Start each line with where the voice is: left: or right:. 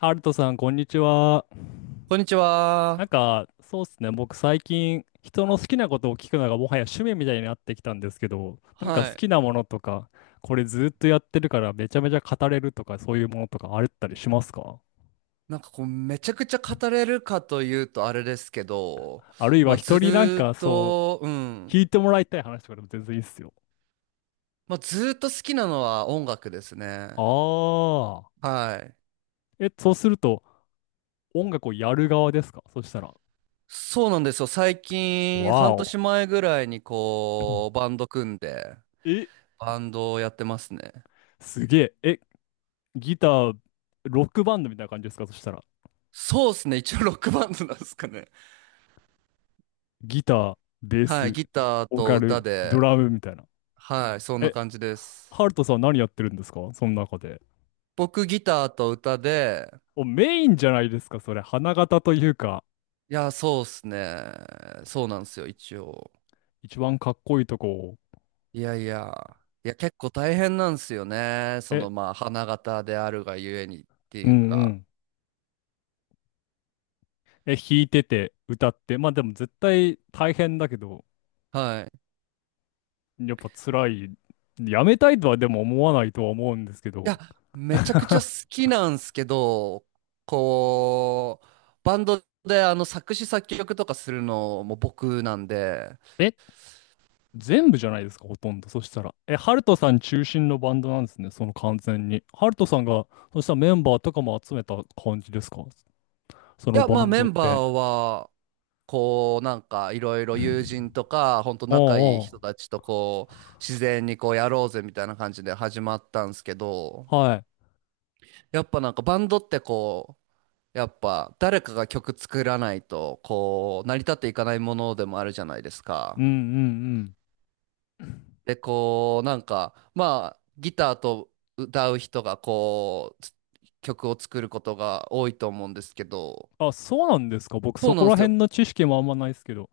left: ハルトさん、こんにちは。
right: こんにち
left: なん
right: は。
left: か、そうっすね。僕、最近、人の好きなことを聞くのがもはや趣味みたいになってきたんですけど、なんか
right: は
left: 好き
right: い。
left: なものとか、これずっとやってるからめちゃめちゃ語れるとか、そういうものとかあったりしますか？
right: なんかこう、めちゃくちゃ語れるかというとあれですけど、
left: あるい
right: ま
left: は
right: あず
left: 人になん
right: ーっ
left: かそう、
right: と、う
left: 聞
right: ん。
left: いてもらいたい話とかでも全然いいっすよ。
right: まあずーっと好きなのは音楽ですね。
left: あ
right: はい。
left: ー。え、そうすると、音楽をやる側ですかそしたら。
right: そうなんですよ。最
left: わ
right: 近、半年
left: お。
right: 前ぐらいにこう、バ ンド組んで、
left: え、
right: バンドをやってますね。
left: すげえ。え、ギター、ロックバンドみたいな感じですかそしたら。
right: そうですね。一応ロックバンドなんですかね。
left: ギター、ベー
right: はい。
left: ス、
right: ギター
left: ボー
right: と
left: カ
right: 歌
left: ル、ド
right: で、
left: ラムみたいな。
right: はい。そんな
left: え、
right: 感じです。
left: ハルトさん何やってるんですかその中で。
right: 僕ギターと歌で、
left: お、メインじゃないですか、それ。花形というか、
right: いや、そうっすね。そうなんですよ、一応。
left: 一番かっこいいとこを。
right: いやいや。いや、結構大変なんですよね。そ
left: え、
right: の、まあ、花形であるがゆえにって
left: う
right: い
left: ん
right: う
left: う
right: か。
left: ん。え、弾いてて、歌って。まあでも絶対大変だけど、
right: はい。い
left: やっぱ辛い。やめたいとはでも思わないとは思うんですけど。
right: や、めちゃくちゃ好 きなんすけど、こう、バンドで作詞作曲とかするのも僕なんで、
left: え、全部じゃないですか、ほとんど。そしたら。え、ハルトさん中心のバンドなんですね、その完全に。ハルトさんが、そしたらメンバーとかも集めた感じですかそ
right: い
left: の
right: や、ま
left: バ
right: あ
left: ン
right: メ
left: ドっ
right: ンバ
left: て。
right: ーは、こう、なんかいろいろ友人とか、ほんと 仲いい
left: お
right: 人
left: う
right: たちとこう、自然にこうやろうぜみたいな感じで始まったんですけど、
left: おう、はい。
right: やっぱなんかバンドってこう、やっぱ誰かが曲作らないとこう成り立っていかないものでもあるじゃないです
left: うん
right: か。
left: うんうん。
right: で、こうなんかまあギターと歌う人がこう曲を作ることが多いと思うんですけど、
left: あ、そうなんですか。僕、
right: そ
left: そ
right: うな
left: こ
right: んで
left: ら
right: すよ。
left: 辺の知識もあんまないですけど。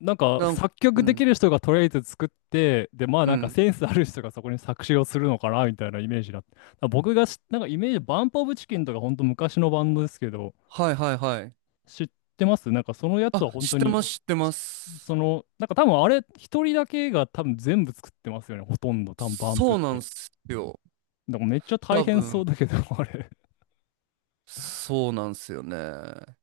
left: なんか、
right: なん、
left: 作
right: う
left: 曲で
right: ん、
left: きる人がとりあえず作って、で、まあ、
right: う
left: なんか
right: ん。
left: センスある人がそこに作詞をするのかな、みたいなイメージだった。だから僕が、なんかイメージ、バンプオブチキンとか、ほんと昔のバンドですけど、
right: はいはいはい。
left: 知ってますなんかそのやつ
right: あ、
left: は本
right: 知っ
left: 当
right: て
left: に、
right: ます知って
left: し
right: ま
left: そ
right: す。
left: の、なんか多分あれ、一人だけが多分全部作ってますよね。ほとんど、多分バンプっ
right: そうなん
left: て。
right: ですよ。
left: だからめっちゃ大
right: 多
left: 変そう
right: 分、
left: だけど、あれ。
right: そうなんですよね。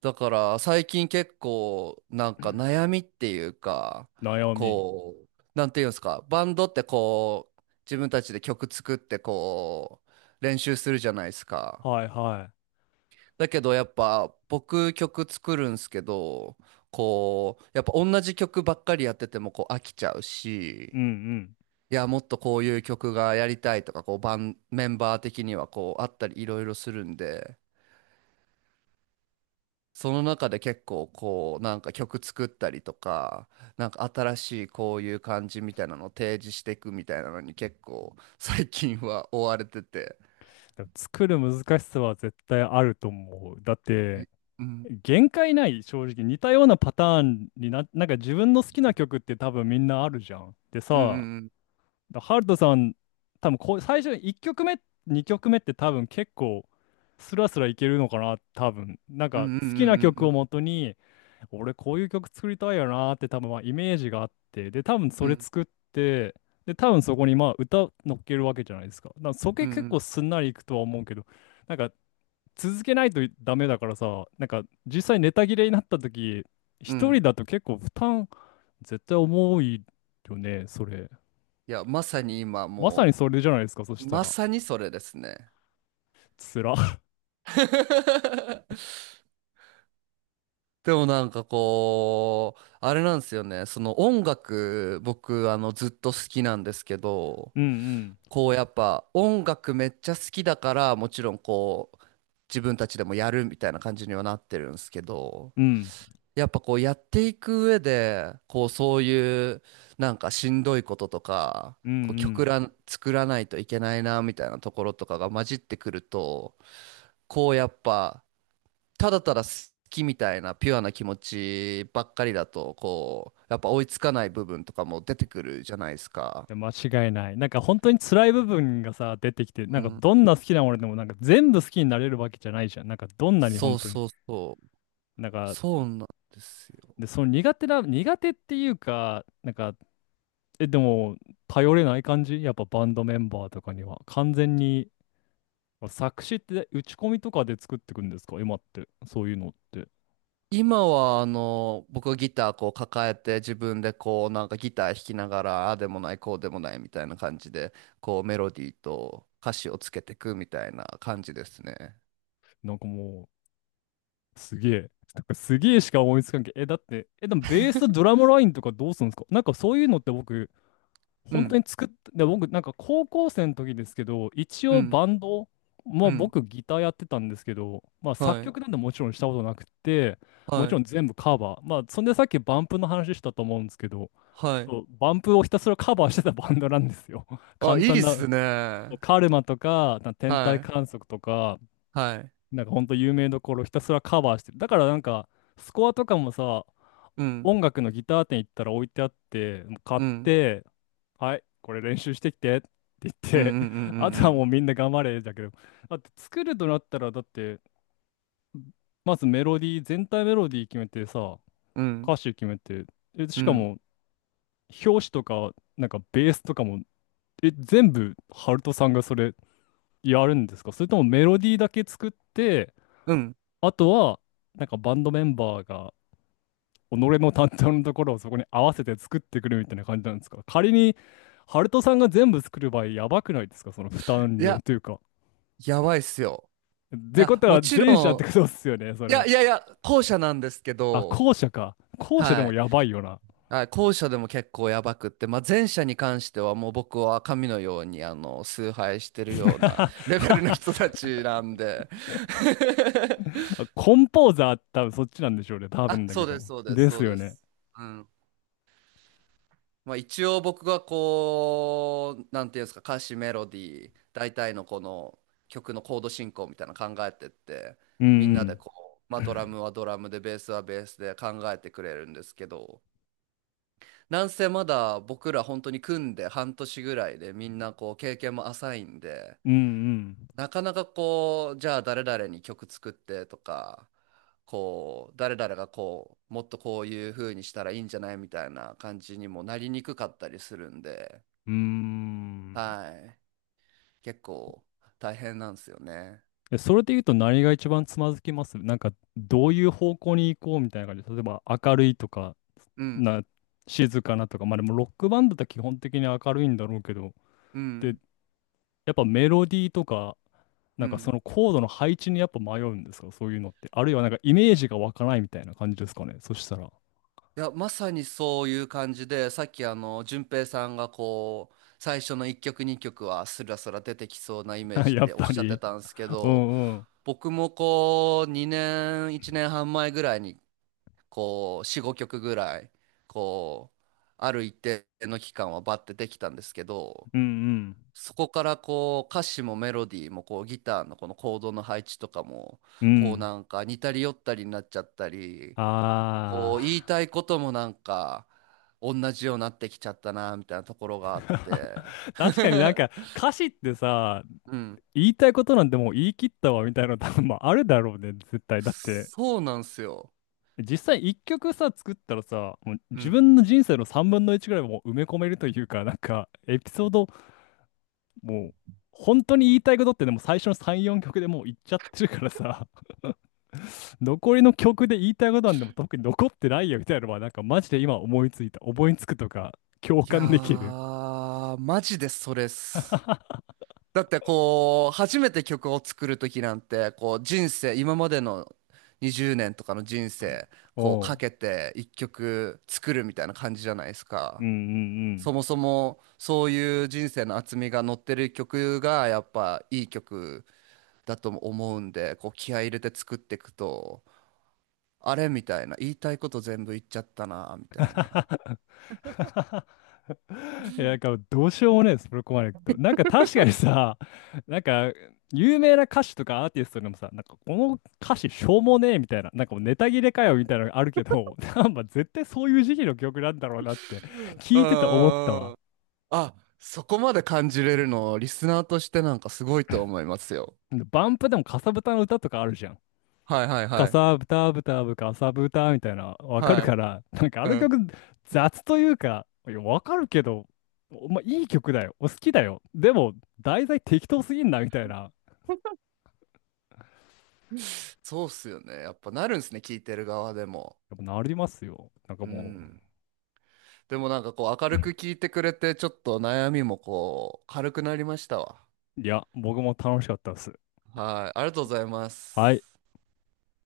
right: だから最近結構なんか悩みっていうか、
left: 悩み。
right: こうなんていうんですか、バンドってこう自分たちで曲作ってこう練習するじゃないですか。
left: はいは
right: だけどやっぱ僕曲作るんすけど、こうやっぱ同じ曲ばっかりやっててもこう飽きちゃう
left: い。うん
right: し、
left: うん。
right: いやもっとこういう曲がやりたいとか、こうメンバー的にはこうあったりいろいろするんで。その中で結構こうなんか曲作ったりとか、なんか新しいこういう感じみたいなのを提示していくみたいなのに結構最近は追われてて。
left: だから作る難しさは絶対あると思う。だっ
right: え
left: て、
right: うん
left: 限界ない、正直。似たようなパターンに、なんか自分の好きな曲って多分みんなあるじゃん。で
right: う
left: さ、
right: ん
left: だハルトさん、多分こう最初1曲目、2曲目って多分結構スラスラいけるのかな、多分。なん
right: う
left: か
right: んうんうん
left: 好きな
right: う
left: 曲を
right: ん
left: もとに、俺こういう曲作りたいよなーって多分まあイメージがあって、で、多分そ
right: うんうん
left: れ
right: うん
left: 作って、で、多分そこにまあ歌乗っけるわけじゃないですか。だからそこ
right: う
left: 結
right: ん
left: 構すんなりいくとは思うけど、なんか続けないとダメだからさ、なんか実際ネタ切れになった時、
right: う
left: 一人
right: ん。
left: だと結構負担絶対重いよね、それ。
right: いや、まさに今
left: まさに
right: も。
left: それじゃないですか、そした
right: ま
left: ら。
right: さにそれですね。
left: つら。
right: でもなんかこうあれなんですよね、その音楽僕ずっと好きなんですけど、
left: うん
right: こうやっぱ音楽めっちゃ好きだからもちろんこう自分たちでもやるみたいな感じにはなってるんですけど、
left: うん。うん。
right: やっぱこうやっていく上でこうそういうなんかしんどいこととか、
left: うんう
right: こう曲
left: ん。
right: らん作らないといけないなみたいなところとかが混じってくると、こうやっぱただただ好きみたいなピュアな気持ちばっかりだとこうやっぱ追いつかない部分とかも出てくるじゃないですか。
left: いや、間違いない。なんか本当に辛い部分がさ、出てきて、な
right: う
left: んか
right: ん、
left: どんな好きなものでもなんか全部好きになれるわけじゃないじゃん。なんかどんなに
right: そ
left: 本
right: う
left: 当に。
right: そうそう、
left: なんか、
right: そうなんですよ。
left: で、その苦手な、苦手っていうか、なんか、え、でも、頼れない感じやっぱバンドメンバーとかには。完全にまあ作詞って打ち込みとかで作ってくんですか今って。そういうのって。
right: 今は僕はギターこう抱えて自分でこうなんかギター弾きながらああでもないこうでもないみたいな感じで、こうメロディーと歌詞をつけていくみたいな感じですね。
left: なんかもう、すげえ。なんかすげえしか思いつかんけど。え、だって、え、でもベースとドラムラインとかどうするんですかなんかそういうのって僕、
right: う
left: 本当
right: ん
left: に作ってで、僕、なんか高校生の時ですけど、一
right: う
left: 応
right: ん
left: バンド、まあ
right: うん。
left: 僕ギターやってたんですけど、まあ
right: は
left: 作
right: い
left: 曲なんてもちろんしたことなくて、
right: は
left: もちろ
right: い
left: ん全部カバー。まあそんでさっきバンプの話したと思うんですけど、
right: はい。
left: そう、バンプをひたすらカバーしてたバンドなんですよ。
right: あ、
left: 簡
right: いい
left: 単
right: っ
left: な、
right: すね。は
left: カルマとか、天体
right: い
left: 観測とか、
right: はい。
left: なんかほんと有名どころをひたすらカバーしてる。だからなんか、スコアとかもさ、
right: うん
left: 音楽のギター店行ったら置いてあって、もう買っ
right: うん
left: て、はい、これ練習してきてって言っ
right: うんう
left: て、
right: ん
left: あと
right: う
left: はもう
right: ん
left: みんな頑張れだけど、だって作るとなったら、だって、まずメロディー、全体メロディー決めてさ、
right: うんう
left: 歌
right: ん
left: 詞決めて、え、
right: う
left: しか
right: ん
left: も、表紙とか、なんかベースとかも、え、全部、ハルトさんがそれやるんですかそれともメロディーだけ作って、
right: うん。
left: あとは、なんかバンドメンバーが己の担当のところをそこに合わせて作ってくるみたいな感じなんですか仮に、ハルトさんが全部作る場合、やばくないですかその負担
right: い
left: 量
right: や、
left: というか。
right: やばいっすよ。
left: っ
right: い
left: てこ
right: や
left: と
right: も
left: は、
right: ち
left: 前者って
right: ろ
left: ことですよね、そ
right: んいや
left: れ。
right: いやいや、後者なんですけ
left: あ、
right: ど。
left: 後者か。後者で
right: は
left: も
right: い。
left: やばいよな。
right: あ、後者でも結構やばくって、まあ、前者に関してはもう僕は神のように崇拝してるような レベルの 人たちなんで
left: コンポーザー多分そっちなんでしょうね、多
right: あ、
left: 分だけ
right: そう
left: ど。
right: です、そうです、
left: で
right: そ
left: す
right: う
left: よ
right: で
left: ね。
right: す。うん。まあ、一応僕がこう、なんていうんですか、歌詞、メロディー、大体のこの曲のコード進行みたいなの考えてって、
left: う
right: みんなで
left: ん
right: こう、ま
left: う
right: あ、ドラ
left: ん。
right: ムはドラムで、ベースはベースで考えてくれるんですけど、なんせまだ僕ら本当に組んで半年ぐらいでみんなこう経験も浅いんで、
left: うん
right: なかなかこう、じゃあ誰々に曲作ってとか、こう、誰々がこう、もっとこういう風にしたらいいんじゃないみたいな感じにもなりにくかったりするんで、
left: うん。うーん。
right: はい。結構大変なんですよね。
left: えそれで言うと何が一番つまずきますなんか、どういう方向に行こうみたいな感じ。例えば、明るいとか、
right: うん、
left: な、静かなとか、まあでもロックバンドって基本的に明るいんだろうけど、
right: う
left: で、
right: ん、
left: やっぱメロディーとか、
right: う
left: なんかそ
right: ん。
left: のコードの配置にやっぱ迷うんですか、そういうのって。あるいはなんかイメージが湧かないみたいな感じですかね、そしたら。
right: いや、まさにそういう感じで、さっき淳平さんがこう、最初の1曲2曲はスラスラ出てきそうなイメー ジっ
left: やっ
right: ておっ
left: ぱ
right: しゃって
left: り。
right: たんですけ
left: う
right: ど、
left: んうん。
right: 僕もこう、2年、1年半前ぐらいに、こう、4、5曲ぐらい、こう、ある一定の期間はバッてできたんですけど、
left: うん
right: そこからこう、歌詞もメロディーもこう、ギターのこのコードの配置とかも、
left: うん。う
right: こう
left: ん。
right: なんか似たり寄ったりになっちゃったり、
left: あ
right: こう言いた
left: あ。
right: いこともなんか同じようになってきちゃったなみたいなところがあって。
left: 確かになんか歌詞ってさ、
right: うん、
left: 言いたいことなんてもう言い切ったわみたいなの多分まああるだろうね、絶対。だって
right: そうなんすよ。
left: 実際一曲さ、作ったらさ、もう
right: う
left: 自
right: ん、
left: 分の人生の3分の1ぐらいもう埋め込めるというか、なんか、エピソード、もう、本当に言いたいことってでも最初の3、4曲でもう言っちゃってるからさ、残りの曲で言いたいことなんでも特に残ってないよみたいなのは、なんかマジで今思いついた。思いつくとか、共
right: い
left: 感できる。
right: やーマジでそれっす。 だってこう初めて曲を作る時なんてこう、人生今までの20年とかの人生こう
left: お
right: か
left: う。
right: けて1曲作るみたいな感じじゃないです
left: うん
right: か。
left: うんう
right: そ
left: ん。
right: もそもそういう人生の厚みが乗ってる曲がやっぱいい曲だと思うんで、こう気合い入れて作っていくと、あれみたいな、言いたいこと全部言っちゃったな、みたいな。
left: いや、なんかどうしようもないです、プロコマネクト。なんか確かにさ、なんか有名な歌手とかアーティストでもさ、なんかこの歌詞しょうもねえみたいな、なんかもうネタ切れかよみたいなのがあるけど、なんか絶対そういう時期の曲なんだろうなって
right: う
left: 聞いてて思った
right: ー
left: わ。
right: ん。あ、そこまで感じれるの、リスナーとしてなんかすごいと思いますよ。
left: バンプでもかさぶたの歌とかあるじゃん。
right: はいはい
left: か
right: はい。
left: さぶたぶたぶかさぶたみたいな、わかる
right: は
left: から、なんかあ
right: い。う
left: の
right: ん。
left: 曲雑というか、いや、わかるけど、おまあ、いい曲だよ。お好きだよ。でも、題材適当すぎんな、みたいな。
right: そうっすよね。やっぱなるんすね、聞いてる側でも。
left: やっぱなりますよ。なんか
right: う
left: も
right: ん。でもなんかこう明
left: う、
right: るく聞いてくれて、ちょっと悩みもこう軽くなりましたわ。
left: いや、僕も楽しかったです。
right: はい。ありがとうございま
left: はい。
right: す。